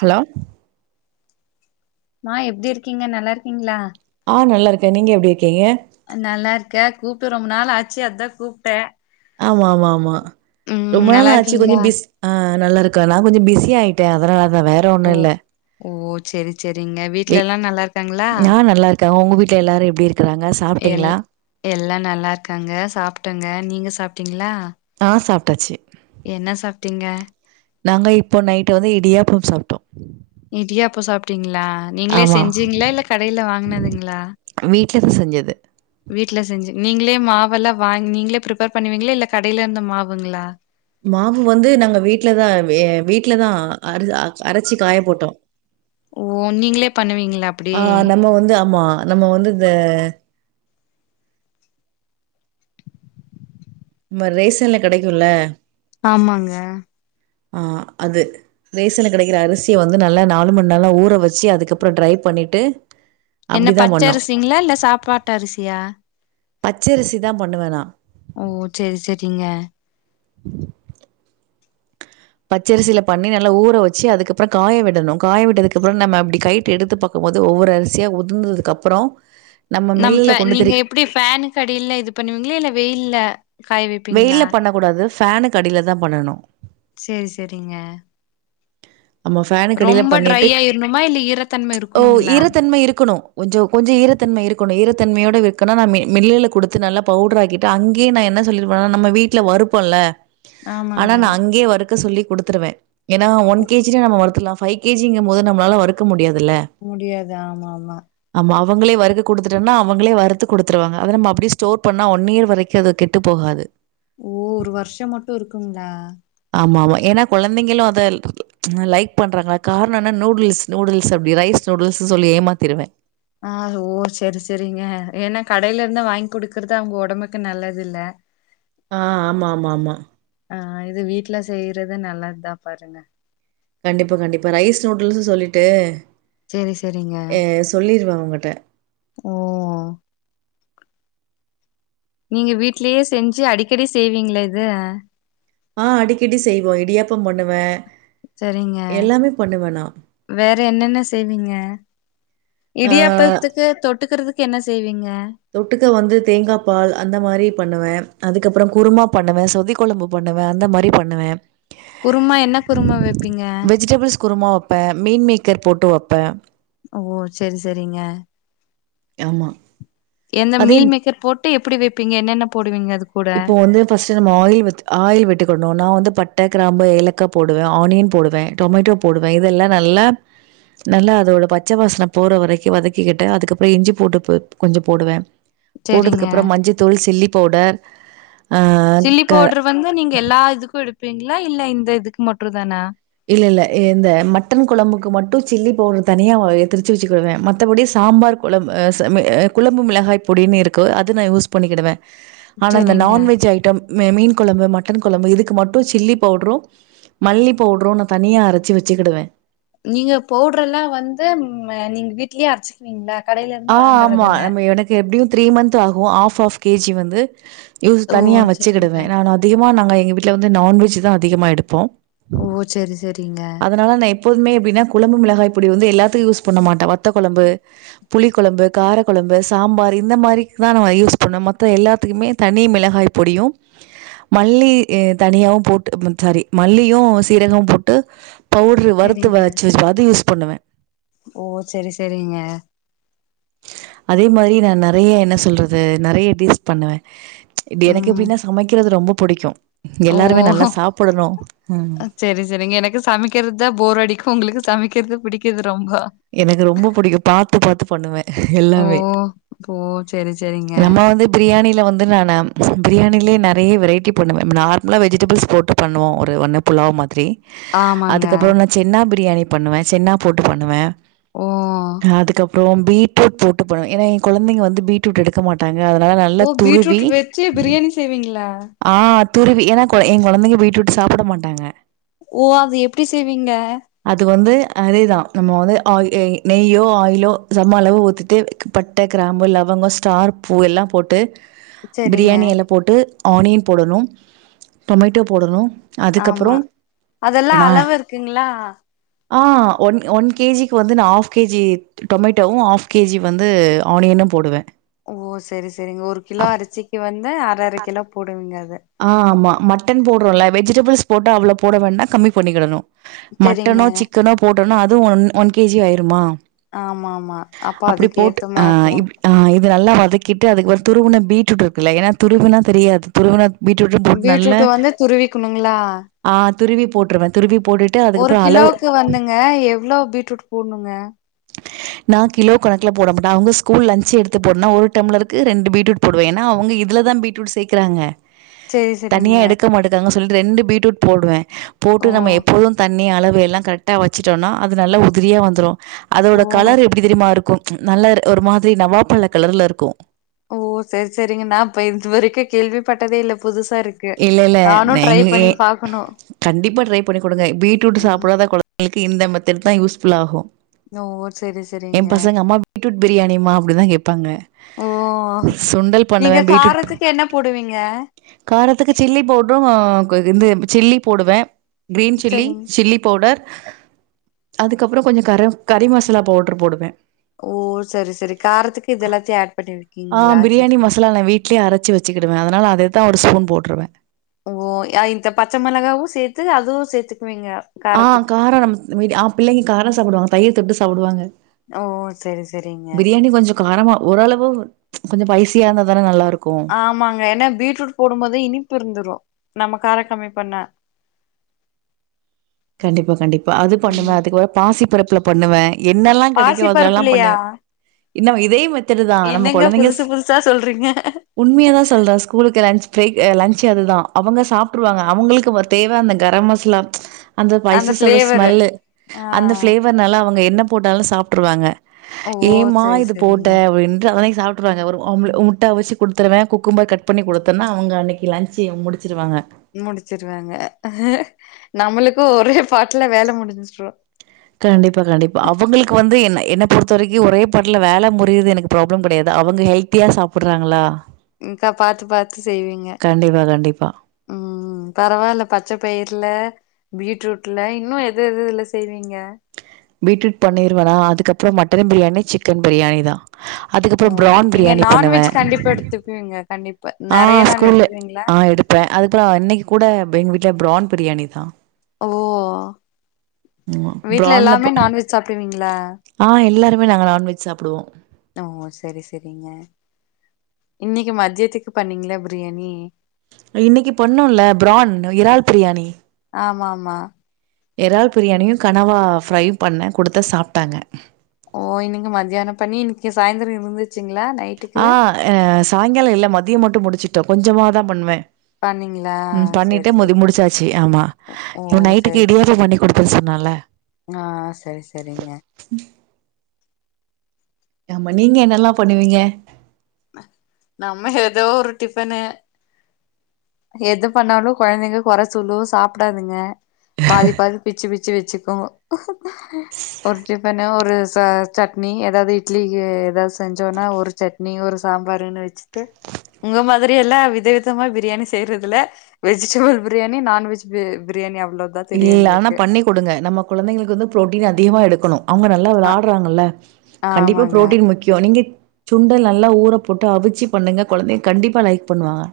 Hello மா எப்டி இருக்கீங்க நல்லா இருக்கீங்களா ஆஹ் நல்லா இருக்கே நீங்க எப்டி இருக்கீங்க க்கே கூப்டு ரொம்ப நாள் ஆச்சு அதா கூப்டே ஆமா ஆமாம்மா ரொம்ப நாள நல்லா ஆச்சு இருக்கீங்களா கொஞ்சோ பிஸ் ஆஹ் நா நல்லா இருக் நா கொஞ்சோ பிஸி ஆயிட்ட அதனாலத் அதான் வேற ஓ ஒண்ணு இல்ல ஓ செரி செரிங்க வீட்டு்ல எல்லா நல்லா இருக்காங்களா கே உங்க வீட்டு எல்லாரும் எப்டி இருக் எல் எல்லா நல்லா இருக்காங்க சாப்பட்டங்க நீங்க சாப்டீங்களா ஆஹ் சாப்டாச்சு என்ன சாப்டீங்க நாங்க இப்போ நைட் வந்து இடியாப்பம் சாப்டோ இடியாப்போ சாப்டீங்களா நீங்களே ஆமா செஞ்சீங்களா இல்ல கடையில வாங்கனதுங்களா வீட்லதா செஞ்சது வீட்ல செஞ்சு நீங்களே மாவெல்லாம் வாங்கி நீங்களே ஃபிரிப்பேர் பண்ணுவீங்களா இல்ல கடையில இருந் மாவுங்களா மாவு வந்து நாங்க வீட்டு்லதா எ வீட்டு்லதா அரசி அ அரைச்சு காய போட்டோ ஓ நீங்களே பண்ணுவீங்களா அப்டி ஆ நம்ம வந்து ஆமா நம்ம வந்து இந்த நம்ம ரேஷன்ல கிடைக்குல ஆமாங்க ஆஹ் அது ரேஷ்சன் கிடைக்கிற அரிசியை வந்து நல்லா நாலு மண் நல ஊற வச்சு அதுக்கப்புற் ட்ரை பண்ணிட்டு என்ன அப்டிதா பச்ச பண்ணோ அரிசிங்களா இல்ல சாப்பாட்டு அரிசியா பச்சரிசி தா பண்ணுவே நா ஓ செரி செரிங்க பச்சரிசியில பண்ணி நல்லா ஊற வச்சு அதுக்கப்புறோ காய விடணு, காய விட்டதுக்குப்புறோ நம்ம அப்டி கைட்டு எடுத்து பாக்கு போது ஒவ்வொரு அரிசியா உதிந்ததுக்கு அப்புறோ நம் ஃபே நீங்க எப்புடி ஃபேனு கடில இது பண்ணுவீங்களா இல்ல வெயில்ல காய வைப்பீங்களா வெயில்ல பண்ணக் கூடாது ஃபேனுக் கடில தா பண்ணணு சேரி சேரிங்க ஆமா ஃபேனு கடில பண்ணிட்டு, ஆயிரணுமா இல்ல ஈரத்தன்மை ஓ இருக்கணுங்களா ஈரத்தன்மை இருக்குணு கொஞ்சோ கொஞ்சோ ஈரத்தன்மை இருக் கொண்ட ஈரத்தன்மையோட வெக்க நா மில் மில்லுல குடுத்து நல்லா பவுடர் ஆக்கீட்டு அங்கேயே நா என்ன சொல்லிருப்பனா நம்ம வீட்ல வறுப்போல்ல ஆமாங்க ஆனா நா அங்கயே வருக் க்க சொல்லி் குடுத்துருவே. ஏன்னா ஒன் ஒ கே ஜினா நம்ம வருத்துற்லா ஃபைவ் கே ஜிங்க போது நம்மளால வறுக்க முடியாத் முடியாது ஆமா ஆமா ஆமா, அவங்களே வறுக்க குடுத்துட்டோன்னா அவங்களே வறுத்து குடுத்துருவாங்க அத நம்ம அப்டியே ஸ்டோர் பண்ணா ஒன் இயர் வரைக்கு அது கெட்டு போகாது. ஓ ஒரு வருஷம் மட்டு இருக்குங்ளா ஆமாமா ஏனா குழந்தைங்களும் அத லைக் பண்றாங்களா காரணம் என்னா நூடுல்ஸ் நூடுல்ஸ் அப்டி ரைஸ் நூடுல்ஸ்ன்னு சொல்லி ஏமாத்தீருவே ஆ ஓ சரி சரிங்க ஏன்னா கடையில இருந்து வாங்கி குடுக்குறது அவங்க உடம்புக்கு நல்லது இல்ல ஆ ஆமா ஆமா ஆமா ஆ இது வீட்ல செய்றது நல்லதுதா பாருங்க கண்டிப்பா கண்டிப்பா ரைஸ் நூடுல்ஸு சொல்லிட்டு சேரி சேரிங்க ஊங்கட்ட ஓ நீங்க வீட்லயே செஞ்சு அடிக்கடி செய்வீங்ளா இத ஆ அடிக்கடி செய்வோ இடியாப்போ பண்ணுவே சரிங்க வேற என்னென்ன செய்வீங்க ஆ சரி. இடியாப்பத்துக்கு தொட்டுக்குறதுக் கென்ன செய்வீங்க தொட்டுக்க வந்து தேங்கா பால் அந்த மாரி பண்ணுவே அதுக்கப்பறோ குருமா பண்ணுவே, சொதி குழம்பு பண்ணுவே, அந்த மாரி பண்ணுவே குருமா என்ன குருமா வைப்பீங்க வெஜிடபிள்ஸ் குருமா வப்பே மீன் மேக்கர் போட் ட்டுவப்பே ஓ சரி சரிங்க ஆமா. எந்த அதே மீல் மேக்கர் போட் ட்டு எப்புடி வெப்பீங்க என்னென்ன போடுவீங்க அத் இப்போ வந்து ஃபர்ஸ்ட் நம்ம ஆயில் வித் ஆயில் விட்டுக்கணு நா வந்து பட் ட்ட, கிராம்பு, ஏலக்கா போடுவே, ஆனியன் போடுவே, டொமேட்டோ போடுவே, இதெல்லா நல்லா நல்லா அதோட பச்ச வாசன போற வரைக்கு வதக்கிக்கிட்டு அதுக்கப்பறோ இஞ்சி பூண்டு புப் கொஞ்சோ போடுவே சரிங்க போட்டதுக்கு அப்றோ மஞ்சதூள், சில்லி பவுடர் ஆ சில்லி க பவுடர் வந்து நீங்க எல்லா இதுக்கு ளிப்பீங்களா இல்ல இந்த இதுக்கு மட்டு தானா இல்ல இல்ல. இந்த மட்டன் குழம்புக்கு மட்டும் சில்லி பவுடர் தனியா திருச்சு வெச்சுக்கவங்க. மத்தபடி சாம்பார், குழம்பு, ஆஹ் ச ம ஆஹ் குழம்பு மிளகாய் பொடின்னு இருக்கு. அது நான் யூஸ் பண்ணிக்கிடுவே. ஆனா, இந்த சரிங்க நான்வெஜ் ஐட்டம், மீன் குழம்பு, மட் மட்டன் குழம்பு. இதுக்கு மட்டும், சில்லி பவுடரும் மல்லிப் பவ்ட்ரும், நா தனியா அரச்சி வச்சுக்கிடுவே. நீங்க பவுடர் எல்லாம் வந்து, நீங்க வீட்லயே அரைச்சுக்குவீங்களா? கடையில இருந்து ஆஹ் வாங்கறது ஆமா. இல்ல நம்ம எனக்கு எப்படியும் த்ரீ மன்ந்த் ஆகும். ஆப் ஆப் கேஜி வந்து. யூஸ் ஓ தனியா சரிங்க வச்சுக்கிடுவே. நானு அதிகமா நாங்க எங்க வீட்டுல வந்து, நான்வெஜ் தான் அதிகமா எடுப்போம். ஓ செரி செரிங்க. எப்பதுமே எப்பின்னா, குழம்பு மிளகாய் பொடி வந்து எல்லத்துக்கும் யூஸ் பண்ண மாட்ட. வத்த கொழம்பு புளிக் கொழம்பு, காரக் கொழம்பு, சாம்பார், இந்த மாரிக்குதா நா யூஸ் பண்ணோம். மத்த எல்லாத்துக்குமே தனி மிளகாய் பொடியும், மல்லி தனியாவும் போட்டு, சேரி மல்லியும் சீரகமும் போட்டு பவுடரு வறுத்து சரிங்க வச்சு அது யூஸ் பண்ணுவ ஓ. சரி சரிங்க. அதே மாரி நா நெறய என்ன சொல்றது, நெறய டிஷ் பண்ணுவே இப்டி எனக்கு ம் எப்படின்னா, சமைக்கிறது ரொம்பப் புடிக்கும் ஓ ஓஹோ ம். சரி சரிங்க. எனக்கு சமைக்கறதுதா போர் அடிக்கும். உங்களுக்கு சமைக்கிறது பிடிக்காது. எனக்கு ரொம்ப புடிக்கும். பாத்து பாத்து பண்ணுவ ஓ [unintelligible] ஓ செரி செரிங்க நம்ம வந்து, பிரியாணில வந்து, வந்து நானு, பிரியாணிலயே நெறைய வெரைட்டி பண்ணுவ. நார்மலா வெஜிடபிள்ஸ் போட்டு பண்ணுவோ. ஒரு [unintelligible] ஆமாங்க அதுக்கப்புற நா சென்னா பிரி பிரியாணி பண்ணுவே. சென்னா போட்டு பண்ணுவே. ஓ அதுக்கப் அப்புறம் பீட்ரூட் போட்டு [unintelligible] போனம் ஏன்னா என் குழந்தை வந்து பீட்ரூட் எடுக்க மாட்டாங்க அதனால நல்லா ஓ துருவி பீட்ரூட் வச்சு பிரியாணி செய்வீங்களா ஆ துருவி. ஏன்னா, கு என் கொழந்தைங்க பீட்ரூட்டு சாப்பிட மாட்டாங்க. ஓ. அது எப்படி செய்வீங்க? அது வந்து, அதேதா நம்ம வந்து [unintelligible] நெய்யோ ஆயிலோ சம அளவு ஊத்திட்டு, பட்டை, கிராம்பு, லவங்கம், ஸ்டார் பூ, எல்லாம் போட்டு செரிங்க பிரியாணி எல போட்டு ஆனியன் போடணும். டொமேட்டோ போடணும். ஆமா அதுக்கப்புறம் அதெல்லா நா அளவு இருக்குங்ளா? ஆ ஒன் ஒன் கே ஜி க்கு வந்து நான் ஆஃப் கே ஜி டொமேட்டோவு ஆஃப் கே ஜி வந்து ஆனியனு போடுவே ஓ சரி சரிங் ஒரு கிலோ அரிசிக்கி வந் து அர அர கிலோ போடுவீங்க இத ஆ ஆமா. மட்டன் போட்றோல்ல வெஜ்ஜிடபிள்ஸ் போட்டா அவ்ளோ போட வேண்டா கம்மி பண்ணிக்கிடணு செரிங்க மட்டனோ சிக்கனோ போட் டொனா அதுவு ஒன் ஒன் கேஜி ஆய்ருமா ஆமா ஆமா அப்ப அதுக்கேத்தா ஆ மா போன் இப் ஆ இது நல்லா வதக்கிட்டு அதுக் ஒரு துருவுன பீட்ரூட் இருக்குல்ல ஏன்னா துருகுனா தெரியாது துருவுனா பீட்ரூட்டு வந்து துருவிக்குணுங்ளா ஆ துருவி போட்ருவ துருவி போட்டுட்டு ஒரு அதுக்கப்புறம் அளவு கிலோவுக்கு வந்துங்க எவ்ளோ பீட்ரூட் போட்ணுங்க நா கிலோ கணக்ல போட மாட்ட அவ்ங்க ஸ்கூல் லஞ்ச்சு எடுத்து போன்னா ஒரு டம்ளருக்கு ரெண்டு பீட்ருட் போடுவே ஏன்னா அவுங்க இத் த்லதா பீட்ரூட் சேக்குறாங்க செரி செரிங்க தனியா எடுக்க மாட்டுக்காங்க [unintelligible] ரெண்டு பீட்ரூட் போடுவே போட்டு ஓ நம்ம எப்போது தண்ணி அளவு எல்லா கரெக்ட்டா வச்சுட்டோனா அது நல்ல உதிரியா வந்துரு ஓ அதோட கலர் எப்டி தெரியுமா இருக்கு நல்ல ஒரு மாத்ரி நவ்வாப்பழ கலர்ல இருக்கு ஓ செர் செரிங்க நா இப்ப இது வரைக்கு கேள்விப்பட்டதே இல்ல புதுசா இருக்கு இல்லெல்ல நானு ட்ரை நீங்கே பண்ணி பாக்கணு கண்டிப்பா ட்ரை பண்ணி குடுங்க பீட்ரூட்டு ம் சாப்புடாத கொழந்தைங்களுக் கு இந்த மெத்தட் தா யூஸ் ஃபுல்லாகு ஓ செரி எம் செரிங்க பசங்க அம்மா பீட்ரூட் பிரியாணிமா அப்டிதா கேப்பாங்க ஓ சுண்டல் பண்ணுவே நீங்க பீட்ரூட் காரத்துக்கு என்ன போடுவீங்க காரத்துக்கு சில்லி பௌவ்ட்ரு அ கு இது சில்லி போடுவே க்ரீன் சில்லி செரிங்க சில்லி பௌவ்டர் அதுக்கப்றோ கொஞ்சொ கர கறி மசாலா பௌவ்ட்ரு போடுவே ஓ சரி சரி காரத்துக்கு இதெல்லாத்தையு ஆட் ஆ பண்ணிருக்கீங்களா செரி பிரியாணி செரி மசாலா நா வீட்லயே அரச்சி வச்சுகிடுவ அதனால அத த்தா ஒரு ஸ்பூன் போட்ருவே ஓ ய இந்த பச்ச மெளகாவு சேத்து அதுவு சேத்து ஆ கார [unintelligible] ஆ பிள்ளைங்க காரொ சாப்புடுவாங்க தயிர் தொட்டு சாப்புடுவாங்க ஓ செரி செரிங்க பிரியாணி கொஞ்சொ காரமா ஓரளவு கொஞ்சோ பைசியா இருந்த தான நல்லாரு ஆமாங்க ஏன்னா பீட்ரூட் போடும்போது இனிப்பு இருந்துரு நம்ம கார கம்மி பண்ண கண்டிப்பா கண்டிப்பா அது பண்ணுவே அதுக்கப்ற பாசிப் பருப்புல பண்ணுவே என்னெல்லா கெடைக்கு பாசி அதுலலா பருப்புலயா? பண்ணுவே இன்ன இதே மாத் திரி தா நம்ம என்னங்க கொழந்தைங்கஸ் புதுசு புதுசா சொல்றீங்க? உண்மையா தா சொல்ற ஸ்கூலுக்கு லன்ச் பிரேக் அ லன்ச் ச் அதுதா அவங்க சாப்ட்ருவாங்க அவ்ங்களுக்கு வர் தேவ அந்த கரம் மஸ்லா அந்த பைசஸோட ஸ்மெல்லு ஆ. அந்த ஃப்ளேவர்னால அவங்க என்ன போட்டாலு சாப் ட்டுருவாங்க ஓ! ஏமா சரி, இது சரிங்க. போட்ட அப்டின்ட்டு அதனை சாப்ட் ட்ருவாங்க ஒரு ஆம்ல முட்ட அவிச்சு குடுத்துருவே குக்கும்பர் கட் பண்ணி குடுத்தன்னா அவ்ங்க அன்னக்கி லன்ச்சு முடிச்சுருவாங்க முடிச்சிருவாங்க அஹே நம்மளுக்கு ஒரே பாட்ல வேல முடிஞ்சுரு கண்டிப்பா கண்டிப்பா அவுங்களுக்கு வந்து என்ன என்ன பொறுத்த வரைக்கு ஒரே பாட்ல வேல முடிது எனக்கு ப்ராப்ளம் கெடையாது அவங்க ஹெல்த்தியா சாப்பிட்றாங்களா இன்கா பாத்த பாத்து செய்வீங்க கண்டிப்பா, கண்டிப்பா. உம் பரவால்ல பச்ச பயிர்ல பீட்ரூட்ல இன்னு எது எது எதுல செய்வீங்க பீட்ரூட் பண்ணிருவனா அதுக்கப்ற மட்டன் பிரியாணி சிக்கன் பிரியாணி தா ஓ! அதுக்கப்ற ப்ரான் நீங்க பிரியாணி பண்ணுவே நான்வெஜ் கண்டிப்பா எடுத்துக்குவீங்க. கண்டிப்பா. நெறைய ஆஹ் நாள் ஸ்கூல்ல எடுத்துக்குவீங்களா? ஆ எடுப்பே அதுப்றோ இன்னைக்கு கூட வெங் வீட் ட்ல ப்ரான் பிரியாணி தா ஓ! ம்மா வீட்ல ப்ரான்ல எல்லாமே போ நான்வெஜ் சாப்டுவீங்ளா நாங்க நான்வெஜ் சாப்பிடுவோம். ஓ செரி செரிங்க இன்னைக்கு மத்யத்துக்கு பண்ணீங்ளா பிரியாணி இன்னைக்கு பொண்ணு இல்ல ப்ரான் அ இறால் பிரியாணி ஆமா ஆமா எறால் பிரியாணியு கனவா ஃப்ரையு பண்ண குடுத்த சாப்ட்டாங்க ஓ இன்னைக்கு மத்யான பண்ணி இன்னைக்கி சாய்ந்தர இருந்துச்சுங் ளா நைட்டுக்கு தாய்ங்கால இல்ல மதிய மட்டு முடிச்சுட்ட கொஞ்சமா தா பண்வே பண்ணீங்களா உம் பண்ணிட்ட சரி முதி சரி முடிச்சாச்சு ஆமா ஓ இன் நைட்டுக்கு இடியாப்ப பண்ணிக்குடு புதுசுனால ஆஹ் செரி செரிங்க ஆமா நீங்க என்னெல்லா பண்ணுவீங்க நம்ம எதோ ஒரு டிஃபனு எது பண்ணாலு கொழந்தைங்க கொற சொல்லு சாப்டாதுங்க பாதி பாதி பிச்சு பிச்சு வச்சுக்கு ஒரு டிஃபன்னு ஒரு ச சட்னி எதாவ்து இட்லிக்கு எதாவ்து செஞ்சோன்னா ஒரு சட்னி ஒரு சாம்பாருன்னு வச்சுட்டு உங்க மாதிரியெல்லா வித விதமா பிரியாணி செய் செய்றதுல வெஜ்டபிள் பிரியாணி நான்வெஜ் பி பிரியாணி அவ் இல்ல ஆனா பண்ணி குடுங்க நம்ம குழந்தைங்களுக்கு வந்து ப்ரோட்டீன் அதி கமா எடுக்கணு அவங்க நல்லா அ விளாட்றாங்கல்ல கண்டிப்பா ஆமாங்க புரோட்டீன் முக்கிய நீங்க சுண்டல் நல்லா ஊற போட்டு அவிச்சு பண்ணுங்க கொழந்தைங்க கண்டிப்பா லைக் பண்ணுவாங்க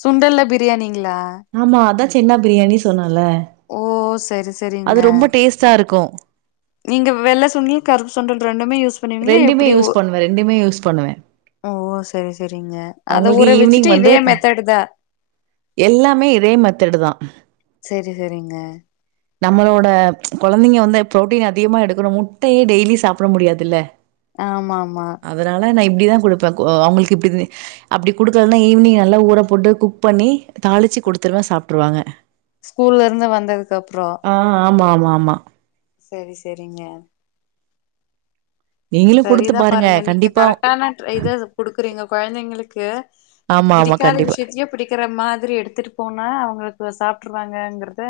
சுண்டல்ல பிரியாணிங்களா ஆமா. அதான் சென்னா பிரியாணி சொன்னல ஓ சரி சரிங்க இருக்கும். நீங்க வெள்ள சுண்டல் கருப்பு சுண்டல் ரெ ண்டுமே யூஸ் பண்ணுவிங்ளா எப்படி ஒ யூஸ் பண்ணுவேன். யூஸ் பண்ணுவேன். ஓ சரி சரி செரிங்க அத அவங்களுக்கு ஈவ்னிங் ஊறவெச்சுட்டு வந்து இதே மெத்தேடுதா எல்லாமே இதே மெத்தேடுதா செரி செரிங்க நம்மளோட கொழந்தைங்க வந்து புரோட்டீன் அதிகமா எடுக்கணு முட்டையே டெய்லி சாப்பிட முடியாதுல்ல ஆமா ஆமா ப்டிதா குடுப்பே கோ அவங்களுக்கு இப்படி அப்படி குடுக்கலனா ஈவினிங் நல்லா ஊறப் போட்டு குக் பண்ணி தாளிச்சு குடுத்துருவே சாப்ட்ருவாங்க ஸ்கூல்ல இருந்து வந்ததுக்கு அப்ற ஆ ஆமா ஆமா ஆமா செரி செரிங்க நீங்களும் குடுத்து சரிதா பாருங்க நீங்க கண்டிப்பா கரெக்டான இத குடுக்கறிங்க கொழந்தைங்களுக் கு ஆமா ஆமா பிடிக்காத கண்டிப்பா விஷயத்தயே பிடிக்கிற மாதிரி எடுத்துட்டு போனா அவங்களுக்கு இவ்ளோ சாப்ட்டுர்ராங்கங்கிறத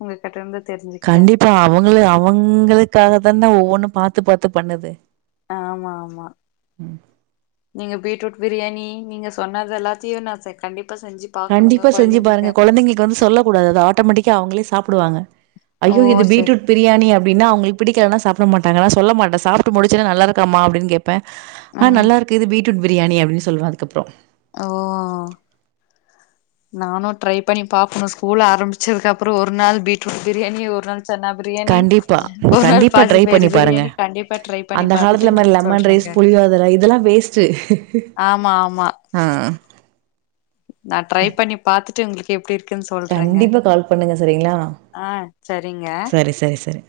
உங்ககிட்ட இருந்து தெரிஞ்சுக்கிட்டே கண்டிப்பா அவங்கள அவங்களுக்காக தான ஒவ்வொன்னு பாத்து பாத்து பண்ணது ஆமா ஆமா நீங்க பீட்ரூட் பிரியாணி நீங்க சொன்னதெல்லாத்தயு நா செ கண்டிப் கண்டிப்பா செஞ்சி பாருங்க கொழந்தைகளுக்கு வந்து சொல்லக்கூடாது அது ஆட்டோமேட்டிக்கா அவுங்களே சாப்டுவாங்க ஓ ஐயோ இது செரி பீட்ரூட் பிரியாணி அப் டின்னா அவுங்களுக்கு பிடிக்கலன்னா சாப்ட மாட்டங்க நா சொல்லமாட்டே சாப்ட்டு முடிச்ச ஒன்னே நல்லா இருக்காமா அப்டின்னு கேப் பே ஆ நல்லா இருக்கு இது பீட் ரூட் பிரியாணி அப்டின்னு சொல்லுவே அதுக்கப்பறோ ஓ நானு ட்ரை பண்ணி பாக்ணு ஸ்கூல் ஆரம்பிச்சதுக்கு அப்பறோ ஒரு நாள் பீட்ரூட் பிரியாணி ஒரு நாள் சென்னா பிரியாணி கண்டிப்பா. ஒரு நாள் கண்டிப்பா ட்ரை பாசிப்பயிறு பண்ணி பாருங்க. பிரியாணி கண்டிப்பா ட்ரை பண்ணி அந்த பாத்துட்டு காலத்துல மாரி உங்களுக்கு லெமன் ரைஸ், சொல்றேங்க புளியோதரை இதெல்லாம் வேஸ்ட்டு. ஆமா ஆமா ஆ. நா ட்ரை பண்ணி பாத்துட் டு உங்குளுக்கு எப்புடி இருக் கண்டிப்பா கால் பண்ணுங்க செரிங்களா ஆ சரிங்க செரி செரி செரி